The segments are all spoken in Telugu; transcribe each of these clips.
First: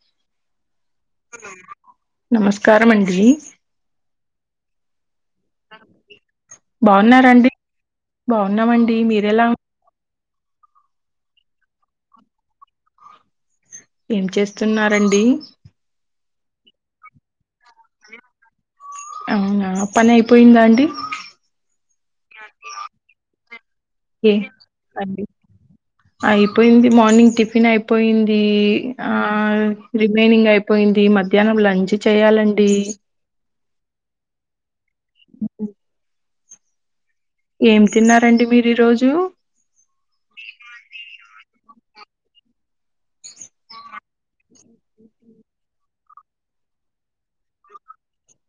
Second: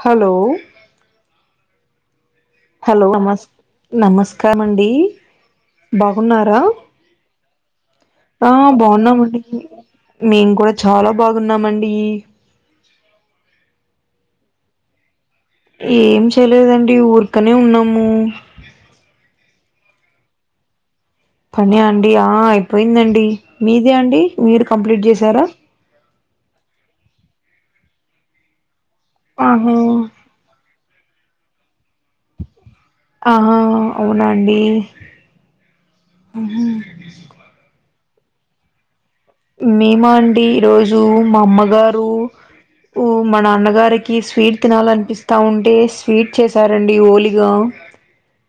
హలో స హలో నమస్ నమస్కారం అండి బ బాగున్నారండి ఆ బాగున్నామండి మి మేం కూడా చాలా బాగున్నామండి ఏం చేస్తున్నారండి ఏం చేయలేదండి ఊర్కనే ఉన్నాము అవునా పని అయిపోయిందా అండి పని అండి ఆ అయిపోయిందండి మీది అండి ఏ మీరు కంప్లీట్ అండి చేసారా అయిపోయింది మార్నింగ్ టిఫిన్ అయిపోయింది ఆ ఆహా రిమైనింగ్ అయిపోయింది మధ్యానం లంచ్ చేయాలండి ఆహా అవునండి ఆ ఏం తిన్నారండి మీరు ఈ రోజు మేమా అండి ఈ రోజు మా అమ్మగారు ఓ మన అన్నగారికి స్వీట్ తినాలనిపిస్తా ఉంటే స్వీట్ చేసారండి ఓలిగా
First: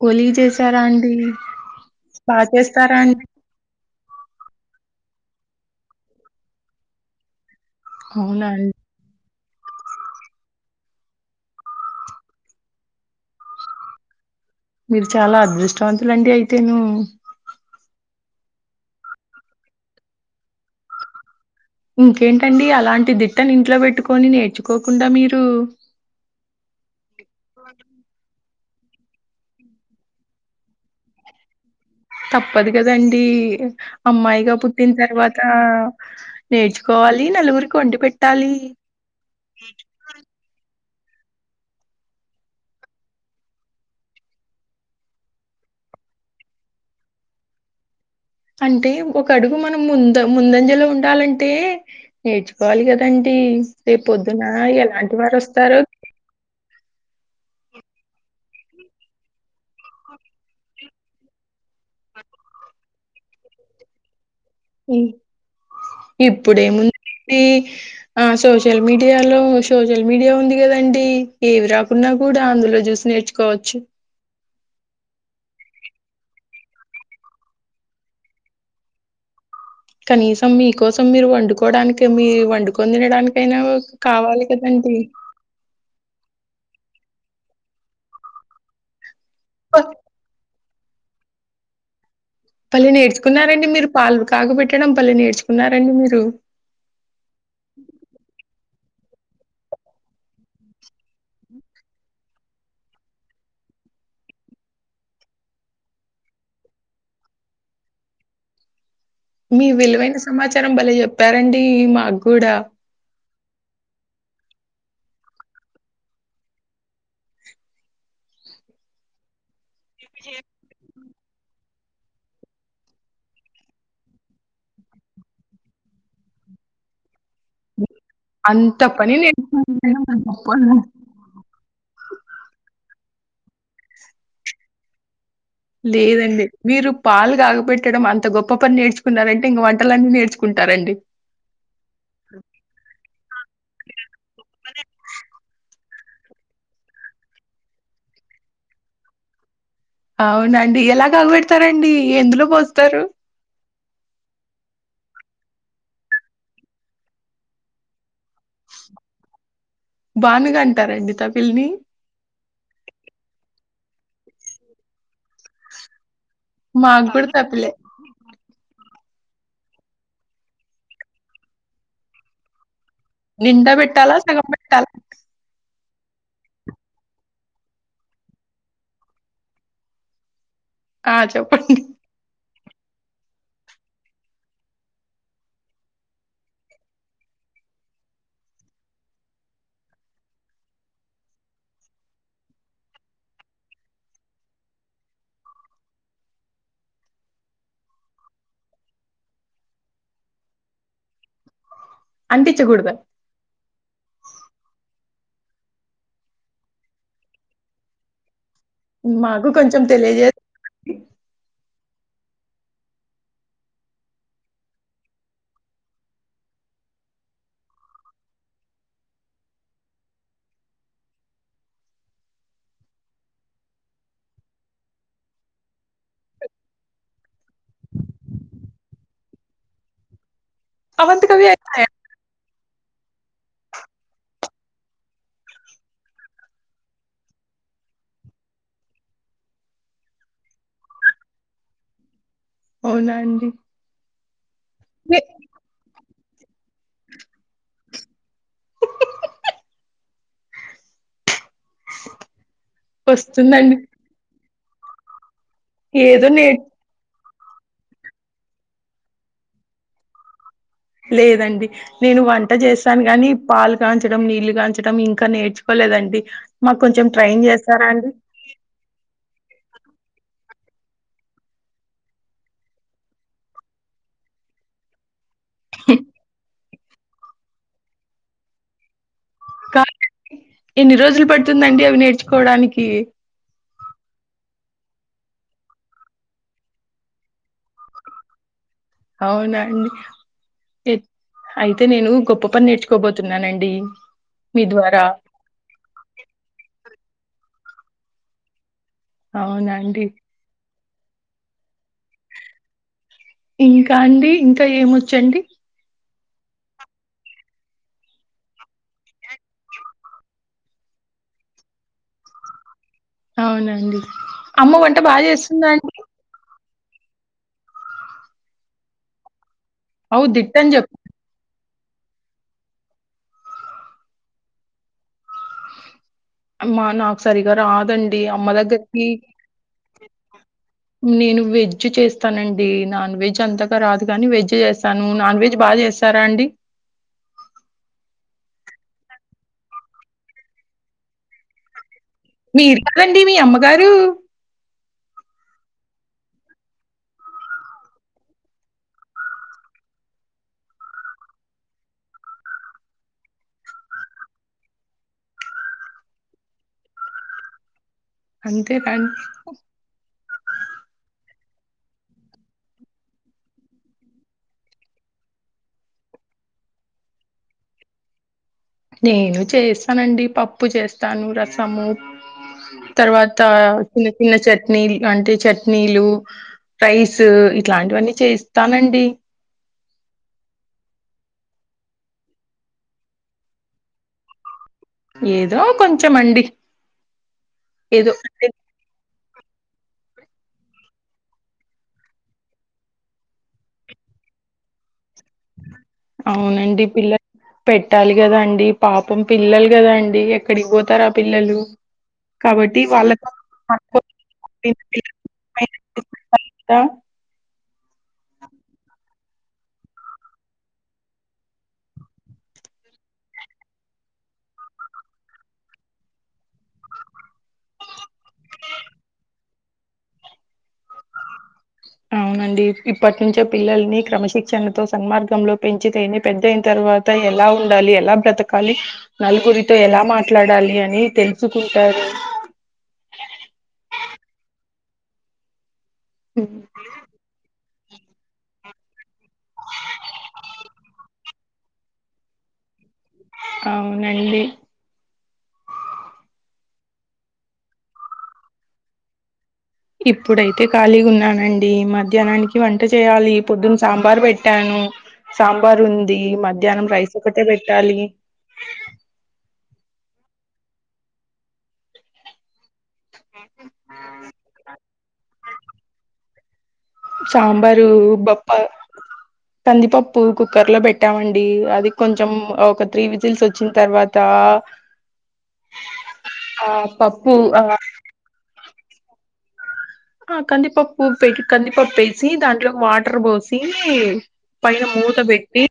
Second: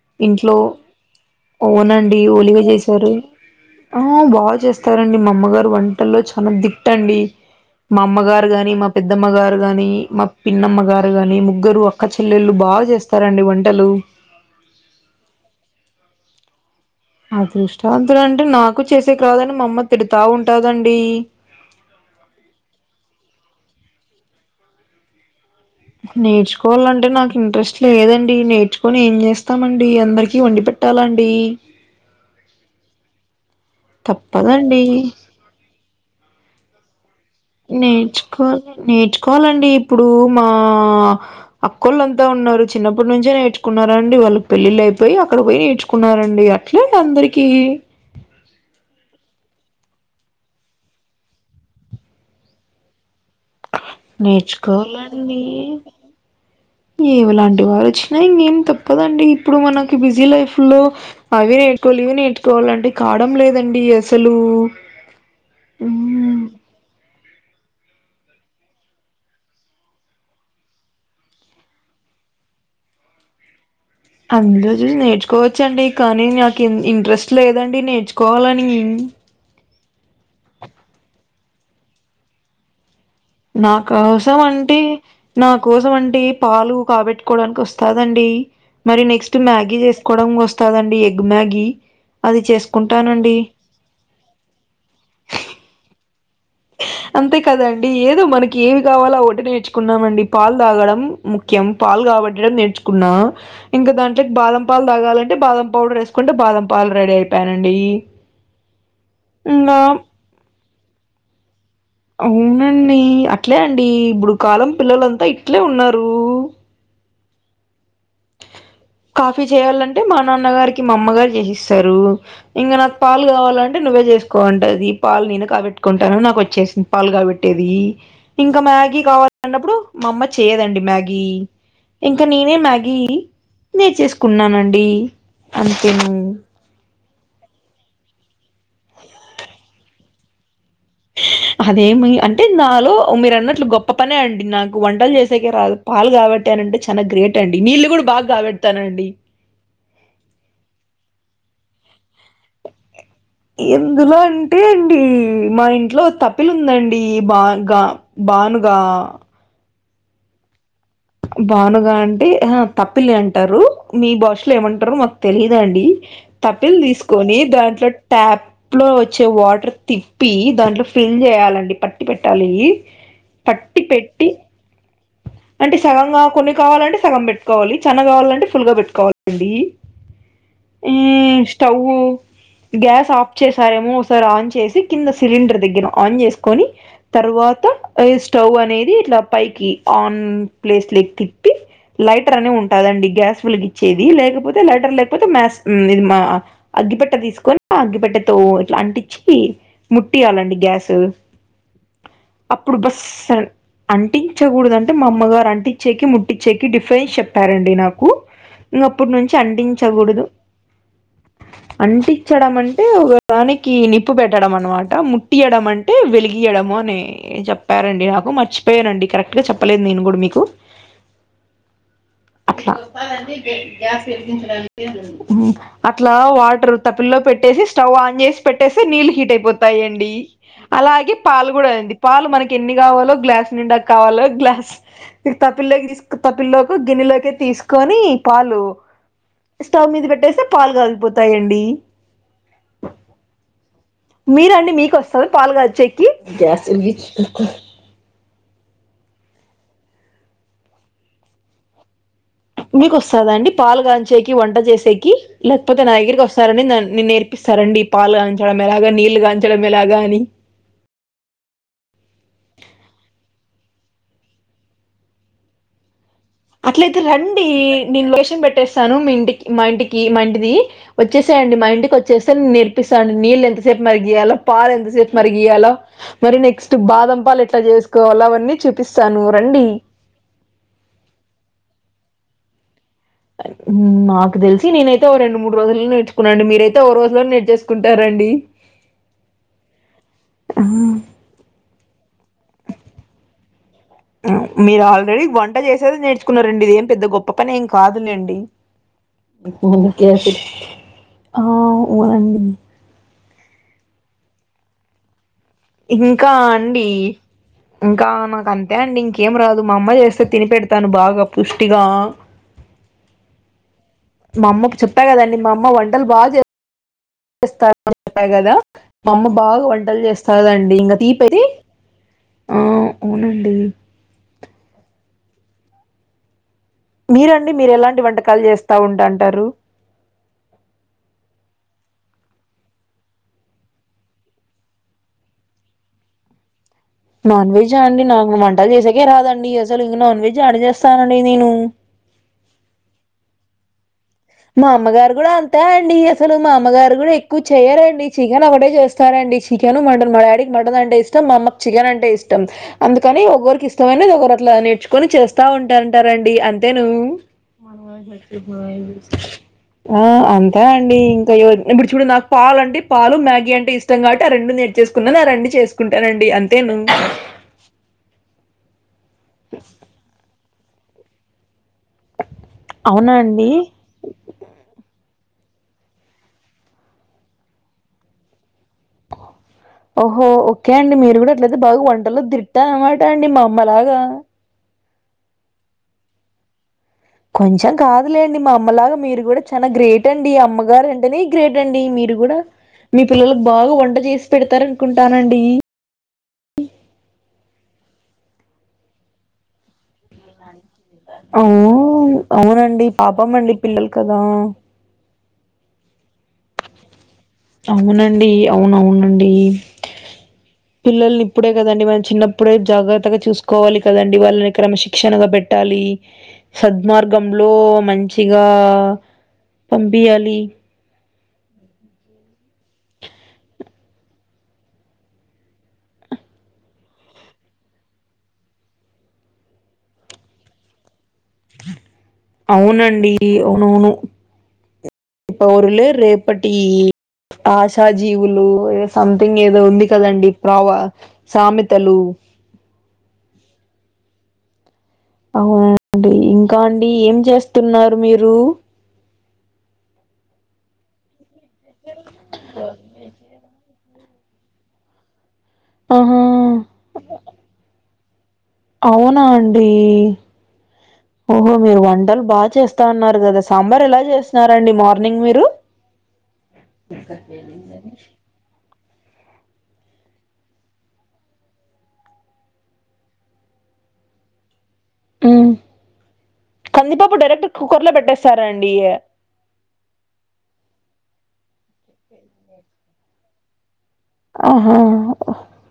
ఒలిగ ఇంట్లో చేసారా అండి అవ్నండి బాగా ఓలిగా చేస్తారా చేసారు అండి ఆ బాగా చేస్తారండి మా అమ్మగారు వంటల్లో చాలా దిట్టండి మా అవునా అమ్మగారు అండి గాని మా పెద్దమ్మ గారు గాని మా పిన్నమ్మ గారు గాని ముగ్గురు అక్క చెల్లెళ్ళు బాగ్ చేస్తారండి వంటలు మీరు చాలా అదృష్టవంతులండి అయితే ను అదృష్టావంతుల అంటే నాకు చేసేకి రాదని మా అమ్మ తిడతా ఉంటాదండి ఇంకేంటండి అలాంటి దిట్టను ఇంట్లో పెట్టుకొని నేర్చుకోకుండా మీరు నేర్చుకోవాలంటే నాకు ఇంట్రెస్ట్ లేదండి నేర్ చ్చుకొని ఏం చేస్తామండి అందరికి వండి పెట్టాలండి తప్పదు కదండి అమ్మాయిగా తప్పదండి పుట్టిన తర్వాత నేర్చుకోవల్ నేర్చుకోవాలి నేర్చుకోవాలండి ఇప్పుడు మా అక్కోళ్ళంతా ఉన్నారు చిన్నప్పటి నుంచే నేర్చుకున్నారండి వాళ్ళ పెళ్ళిళ్ అయిపోయి అక్కడ పోయి నే చుకున్నారండి అట్లే అందరికీ అంటే ఒక అడుగు మనం ముంద ముందంజలో ఉండాలంటే నేర్చుకోవాలి కద అంటి రేపు పొద్దున ఎలాంటి వారు వస్తారో ఏవలాంటి వారు వచ్చినా ఇంగేం తప్పదండి ఇప్పుడు మనకి బిజీ లైఫ్ లో అవి నేర్ కోలీవ నేర్చుకోవాలంటే కావడం లేదండి అసలు మ్ మ్మ్ ఇప్పుడేముందండి ఆ సోషల్ మీడియాలో సోషల్ మీడియా ఉంది కదండి ఏమి రాకున్నా కూడా అందులో జుసి నేర్చుకోవచ్చు అందులో చుసి నేర్చుకోవచ్చండి కానీ నాకు ఇంట్రెస్ట్ లేదండి నేర్చుకోవాలని కనీసం మీకోసం మీరు వండుకోవడానికి మీ వండుకొని తిన నా కోసం అంటే నా కోసం అంటే పాలు కాబెట్టుకోవడానికి వస్తదండి మరి నెక్స్ట్ మ్యాగీ చేసుకోవడం వస్ స్తదండి ఎగ్ మ్యాగీ అది పల్లె చేసుకుంటానండి నేర్చుకున్నారండి మీరు పాలు కాగుబెట్టడం బలే నేర్చుకున్నారండి మీరు అంతే కదండి ఏదో మనకి ఏమి కావాలా ఒకటి నేర్చుకున్నాం అండి పాల్ తాగడం ముఖ్యం పాల్ కాబట్టడం నేర్చుకున్నాం ఇం కా దాంట్లోకి బాదం పాలు తాగాలంటే బాదం పౌడర్ వేసుకుంటే బాదం పాలు రెడీ అయిపోయానండి మీ ఇంకా విలువైన సమాచారం బలే చెప్పారండి మాకు గూడా. అవునండి అట్లే అండి ఇప్పుడు కాలం పిల్లలంతా ఇట్లే ఉన్నారు కాఫీ చేయాలంటే మా నాన్నగారికి మా అమ్మ గారు చేసిస్తారు ఇంకా నాకు పాలు కావాలంటే నువ్వే చేసుకో అంటది పాలు నేను కాబెట్టుకుంటాను నాకు వచ్చేసింది పాలుగా కాగబెట్ ట్టేది ఇంకా అంత మ్యాగీ పని కావాల అన్నప్పుడు నేర్చుకున్నారండి మా అమ్మ గొప్పోళ్ళం. చేయదండి మ్యాగీ ఇంకా నేనే మ్యాగీ నేర్చేసుకున్నానండి అంతేను లేదండి మీరు పాలు కాగబెట్టడం అంత గొప్ప పని నేర్చుకున్నారంటే ఇంక వంటలన్న నేర్చుకుం అదేమి అంటే నాలో మీరు అన్నట్లు గొప్ప పనే అండి నాకు వంటలు చేసేకే రాదు పాలు కాబెట్టానంటే చాలా గ్రేట్ అండి నీళ్ళు కూడా బాగా కాబెడతానండి అవునండి ఎలా కాగుబెడతారండి ఎందులో పోస్తారు ఎందులో అంటే అండి మా ఇంట్లో తప్పిలు ఉందండి బాగ బాన్ గా బానుగం బానుగా అంటే ఆహా తప్పిలళ్ళే అంటారు మీ భాషలో ఏమంటారో మాకు తెలిదండి తప్పిల్ మాకు గూడా తీసుకొని తపిలే. దాంట్లో ట్యాప్ లో వచ్చే వాటర్ తిప్పి దాంట్లో ఫిల్ చేయాలండి పట్టి పెట్టాలి నిండా పట్టి పెట్టాల పెట్టి సగం పెట్టాలా అంటే సగంగా కొన్ని కావాలంటే సగం పెట్టుకోవాలి చనా కావాలంటే ఫుల్గా పెట్టుకోవాలండి ఆ మ్ చెప్పండి. స్టవ్ గ్యాస్ ఆఫ్ చేసారేమో ఒకసారి ఆన్ చేసి కింద సిలిండర్ దగ్గర ఆన్ చేసుకొని తర్వాత ఈ స్టవ్ అనేది ఇట్లా పైకి ఆన్ ప్లేస్ లేకి తిప్పి లైటర్ అనే ఉంటాదండి గ్యాస్ వేలీగిచ్చేది లేకపోతే లైటర్ లేకపోతే మ్యాస్ ఇది మ అగ్గిపెట్ట తీసుకొని అగ్గిపెట్టెతో ఇట్లా అంటిచ్చి ముట్టియాలండి గ్యాస్ అప్పుడు అంటించకూడదా? బస్ అంటించకూడద మా అమ్మగారు అంటిచ్చేకి ముట్టిచ్చేకి డిఫరెన్స్ చెప్పారండి నాకు ఇంకప్పుటి నుంచి మాకు కొంచెం అంటించకూడదు తెలియజేసి అంటించడం అంటే ఒకదానికి నిప్పు పెట్టడం అనమాట ముట్టియడం అంటే వెలిగియడం మో చెప్పారండి నాకు మర్చిపోయనండి కరెక్ట్ గా చెప్పలేదు నేను కూడా మీకు అట్లా అట్లా వాటర్ తపిల్ పెట్టేసి స్టవ్ ఆన్ చేసి పెట్టేస్తే నీళ్ళు హీట్ అయిపోతయండి అలాగే అవంతకవే పాలు కూడా అవుతాయా? అండి పాలు మనకి ఎన్ని కావాలో గ్లాస్ నిండా కావాలో గ్లా స్ తపిల్లోకి తీ తపిల్లోకి గిన్నెలోకి తీసుకొని పాలు స్టవ్ మీద పెట్టేస్తే పాలు కగిపోతాయండి అవునా అండి మీరండి మీకు వస్తారు పాలు కచ్చేకి మీకు వస్తదండి వస్తుందండి పాలుగాచేకి వంట చేసేకి లేకపోతే న దగ్గరి ఏదో కోస్తారా నేర్ దా నేన్ నేర్ స్తారండి పాలు కాంచడమేలాగా నీళ్ళలు గాంచడమేలాగా అని లేదండి నేను వంట చేస్తాను గాని పాలు కాంచడం నీళ్లు కాంచడం ఇంకా నేర్చుకోలేదండి మాకు అట్లయితే కొంచెం ట్రైన్ రండి చేస్తారా నేను అండి లొకేషన్ పెట్టేస్తాను మీ ఇంటి మా ఇంటికి మా ఇంటిది వచ్చేసేయండి మా ఇంటికి వచ్చేస్తే నేర్పిస్తాండి నీళ్ళు ఎంతసేపు మరి గీయాలో పాలు ఎంతసేపు మరి గయాలో మరి నెక్స్ట్ బాదం పాలు ఎట్లా చేసుకోవాలో అవన్నీ చూపిస్తాను రండి కాదండి ఎన్ని రోజులు పడుతుందండి అవిన్ని నేర్చుకోవడానికి నాకు తెలిసి నేనైతేఓ రెండు మూడు రోజుల్లో నేర్చుకున్నాను మీరైతేఓ రోజులో నేర్చేకుంటారం డి అవునా అండి అయితే నేను గొప్ప పని నేర్చుకోబోతున్నానండి మీ మీరు ద్వారా ఆల్రెడీ వంట చేసేది నేర్చున్నారండి ఇదిేం పెద్ద గొప్ప పని ఎం కాదు లేండి అవునా అండి ఆ ఊనండి ఇంకా అండి ఇంకా ఏమొచ్చండి ఇంకా అండి ఇంకా నాకు అంతే అండి ఇంకేం రాదు మా అమ్మ చేస్తే తిని పెెడతాను బాగా పుష్టిగా అవునండి మా అమ్మ అమ్మకు వంట చెప్పా బాగా కదండి మా చేస్తుందా అమ్మ అండి వంటలు బాగా చేస్ స్తది అని చెప్ప కదా మా అమ్మ బాగా వంటలు అవు దిట్టని చేస్తారండి ఇంగ చెప్పు తీపైతె ఆ అవునండి మా నాకు మీరండి సరిగా మీరు ఎలాంటి రాదండి వంటకాలు అమ్మ చేస్తా దగ్గరికి ఉంటాంటారు నేను వె వెజ్ చేస్తానండి నాన్ వెజ్ అంతగా రాదు కాని వెజ్ చేస్తాను నాన్ వెజ్ బాగా చేస్తారా అండి నాన్ వెజ్ా అండి నాకు వంట చేసేకే రాదండి అసలు ఇం నాన్ వెజ్ యడ చేేస్తానండి నేను మీరు కదండి మీ అమ్మగారు మా అమ్మగారు కూడా అంతే అండి అసలు మా అమ్మగారు కూడా ఎక్కువ చేయరండి చికెన్ ఒకటే చేస్తారండి చి చికెన్ మటన్ మా డాడీకి మటన్ అంటే ఇష్టం మామ్మకి చికెన్ అంటే ఇష్టం అందుకని ఒకరికి ఇష్టమైనది ఒకరు అట్లా నేర్చుకొని చేస్తా ఉంటాంటారండి అంతే ను అంతేకాండి ఆ అంతే అండి ఇంకా ఇప్పుడు చూడు నాకు పాలు అంటే పాలు మ్యాగీ అంటే ఇష్టం కాట్టి ఆ రెండు నేట్ చేసుకున్నాను రెండి చేసుకుంటానండి అంతే ను నేను చేస్తానండి పప్పు చేస్తాను రస ము అవునా తర్వాత అండి చిన్న చిన్న చట్నీ ఇలాంటిే చట్నీలు రైస్ ఇట్లాంటివన్నీ చేస్ ఓహో ఓకే అండి మీరు కూడా ట్లయితే బాగా వంటల్లో దిట్ట అనమాట అండి మా అమ్మ లాగా ఏదో కొంచమండి కొంచెం కాదులేండి మా అమ్మలాగా మీరు కూడా చానా గ్రేట్ అండి అమ్మగారు అంటేనే గ్రేట్ అండి మీరు కూడా మీ పిల్లలకు బాగా వంట చేసి పెడతారు అనుకుం అవునండి పిల్ల పెట్టాలి కదా అండి పాపం పిల్లలు కదం ఎక్కడికి పోతారు ఆ పిల్లలు అవును కాబట్టి అవునండి పాపం అండి పిల్లలు వాళ్ళతోలు కదా అవునండి అవునవునండి పిల్లల్ని ఇప్పుడే కదండి మనం చిన్నప్పుడే జాగ్రత్తగా చూసుకోవాలి కదండి వాళ్ళని క్రమ శిక్షణగా పెట్టాలి సద్మార్గంలో మంచిగా పంపియాలి అవునండి ఇప్పటి నుంచో పిల్లల్ని క్రమశిక్షణతో సన్మార్గంలో పెంచితేనే పెద్దయిన తర్ తర్వాత ఎలా ఉండాలి ఎలా బ్రతకాలి నలుగురితో ఎలా మాట్లాడాలి అని తెలుసుకుంటారు అవునండి అవునవును పౌరులే రేపటి ఉమ్, ఆష్ త జీవులు సంథింగ్ ఏదో ఉంది కదండి ప్రావా సామెతలు అవునండి అవునండి ఇంకా అండి ఏం చేస్తున్నారు మీరు ఇప్పుడైతే ఖాళీగా ఉన్నానండి మధ్యాహ్నానికి వంట చేయాలి పొద్దున్ సాంబార్ పెట్టాను సాంబార్ ఉంది ఆహా! మధ్యానం రైస్ ఒకటే పెట్టాలి అవునా అండి ఓహో మీరు వంటలు బాగా చేస్తాన్నారు కదా సాంబార్ ఎలా చేస్న్నారండి మార్నింగ్ మీరు సాంబారు బప్ప కందిపప్పు కుక్కర్ లో పెట్టామండి అది కొంచెం ఒక త్రీ విజిల్స్ వోచ్చిన్ తర్వాత ఆ ఉ కందిపప్పు పప్పు డైరెక్ట్ ఆ కుక్కర్ లో పెట్టేస్తారం డియా ఆ కందిపప్పు పెటి కందిపప్పు ఎసి దాంట్లో వాటర్ పోసి ఈ ఆహా! పైన మూతబెట్టి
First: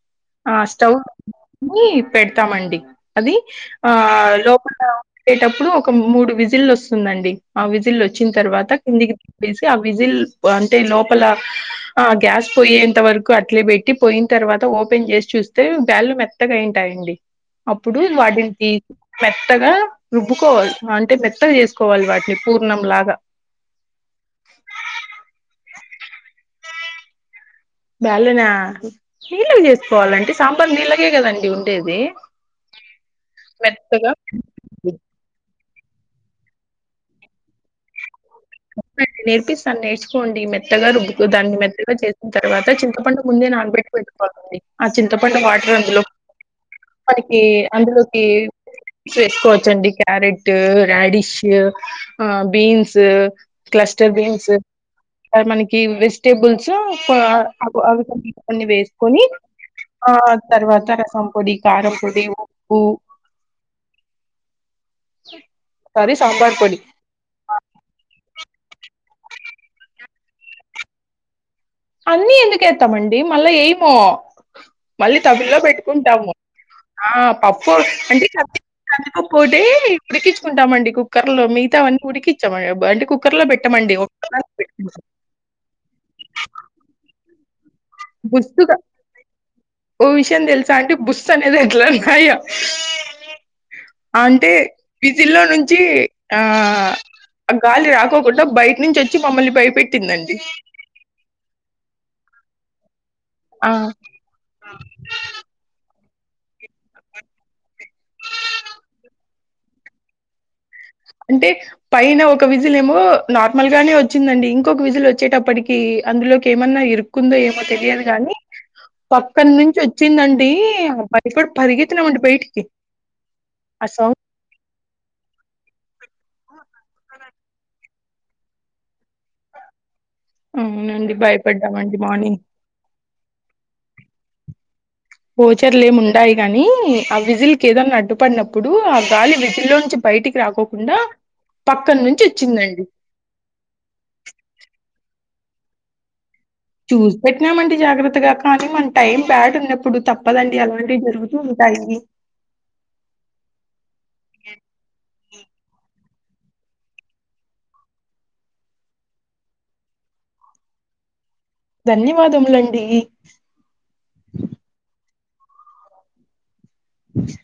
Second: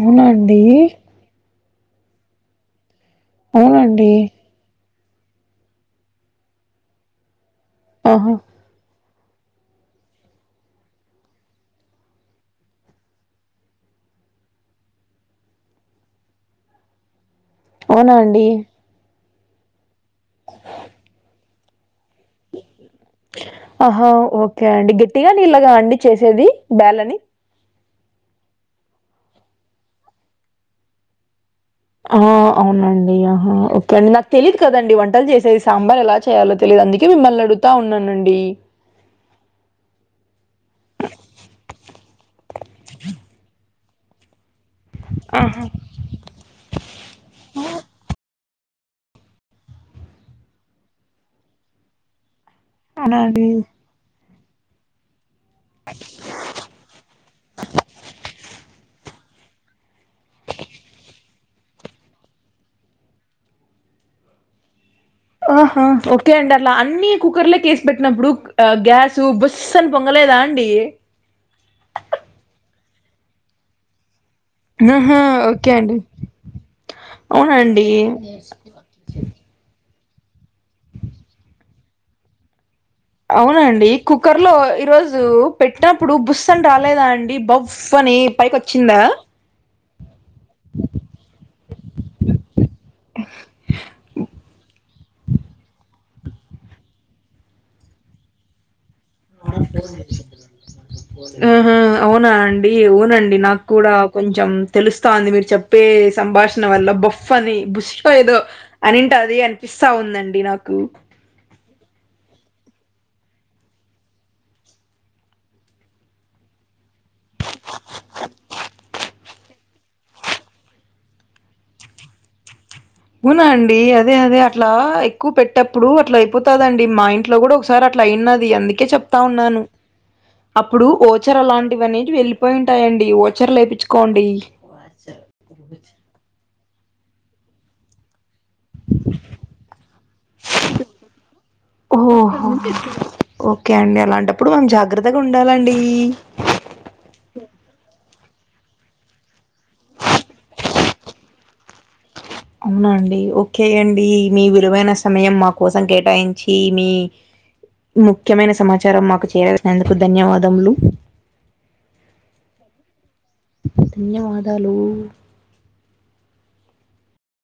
అవునా అండి నీ పెడ్తామండి అది అవునా ఆ అండి? లోపల వేటప్పుడు ఒక మూడు విజిల్లు వస్తుందండి ఆ ఆహా! విజిల్లోచ్చిన్ తర్వాత కిందికి తీసి ఆ విజిల్ అంటే లోపల ఆ గ్యాస్ పోయేంత వరకు అట్లే బెట్టి పోయిన్ తర్వాత ఓపెన్ చేసి చూస్తే బ్యాలు మెత్తగాయింటాయండి అప్పుడు అవునా అండి? వాటిని తీసి మెత్తగా రుబ్బుకోవాలి అంటే మెత్తగా చేసుకోవాలి వాట్ ఆహా ఓకే అండి గట్టిగా నీళ్ళగా అండి చేసేది బ్యాల్లని బ్యాల్లనా నీళ్ళగా చేసుకోవాలండి సాంబార్ నీళ్ళగే కదండి ఉండ్ ఆ అవునండి ఆహా ఓకే మెత్తగా అండి నాకు తెలీదు కదండి వంటలు చేసేద్ సాంబార్ ఎలా చేయాలో తెలిదు అందుకే మిమ్మల్నడుగుతా ఉన్నానండి నేర్పిస్తాను నేర్చుకోండి మెత్తగా రుబ్బుకో దాన్ని మెత్తగా చేసిన్ తర్వాత చింతపండు ముందే నాన్బెట్ పెట్టకొవాలండి ఆ చింతపండు ఆహా! వాటర్ అందులో మనకి అందులోకి చేసుకోవచ్చండి క్యారెట్ రాడిష్ ఆ బీన్స్ అవునా అండి? క్లస్టర్ బీన్స్ అవి మనకి వెజిటేబుల్స్ పో ఆ అవి కొన్ని ఇవి కొన్ని వేసుకొని ఆ తర్వాత రసం పొడి కారంపొడి ఉప్పు ఆహా సారీ ఓకే అండి సాంబార్ అట్లా పొడి అన్ని కుక్కర్లకేసి పెట్టినప్పుడు క్ ఆ గ్యాసు బుస్సని పొంగలేదా అండి? అన్ని ఎందుకేత్తామండి మళ్ళా ఏయము మళ్ళీ ఆహా! తబల్లో ఓకే అండి. పెట్టుకుంటాము. ఆ పప్పు అవునండి. అంటే కంది కందిపప్పొటి ఉడికిచ్చుకుంటామండి కుక్కర్ లో మిగతావన్ని ఉడికిచ్చమ ఆ అవునండి కుక్కర్ లో పెట్టుకుంటాం ఈరోజు పెట్టినప్పుడు బుస్సని రాలేదా అండి బవ్ ఉఫని పైకొచ్చిందా? ఎన్ తెల్సా అండి బుస్సనేది ఎట్లానయ్య అంటే విజిల్లో నుంచి ఆ ఆ గాలి రాకోకుండా బయట్ నుంచొచ్ ఆహ అవునా అం డివ్ అవునండి నాకు ఆ కూడా కొంచెం తెలుస్తాంది మీరు చెప్పేస్ సంభాషణ వల్ల బొఫ్ అని బుష్ ఏదో అనింటది అనిపిస్తా ఉందండి నాకు అంటే పైన ఒక విజిలేమో నార్మల్ గానే వచ్చిందండి. ఇంకొక విజుల్ వచ్చేటప్పటికి అందులోకి ఏమన్నా ఇరుక్కుందో ఏమో తెలియదు గాని పప్ అక్కన్నించ్చొచ్చిందండి బయపడి పరిగెత్తినమండి బయటికి అవునా అండి ఆ అదే సౌండ్ అదే అట్లా ఎక్కువ పెట్టప్పుడు అట్లా అయిపోతదండి మా ఇంట్లో కూడా ఒకసారి అ ట్ల అయిన్నాది అందుకే చెప్ టా ఉన్నాను అప్పుడు అవునండి ఓచర లాంటివి భయపడ్డామండి అనేటివి మార్నింగ్ వెళ్ళిపోయుటాయండి ఓచర్ లేపిచ్ కోండి వోచర్లేముండయి గాని ఆ విజిల్కి ఏదన్నా అడ్డుపడినప్పు ప్పుడు ఆ గాలి విజిల్లోంచి బయటికి రాకోకుండా పక్కన్నుంచ్చొచ్చిందండి కే అండి అలాంటప్పుడు మనము జాగ్రత్తగా ఉండాలండి. చూసి పెట్టినామండి జాగ్రత్తగా కానీ మన టైం బ్యాడున్నప్పుడు తప్పదండి అలాంటివి జరుగుతూ ఉంటాయి. అవునా అండి ఓకే అండి మీ విలువైన సమయం మా కోసం కే టాయించి మీ ముఖ్యమైన సమాచారం మాకు చేయాల్సినందుకు ధన్యవాదములు. ధన్యవాదములండి ధన్యవాదాలు చ్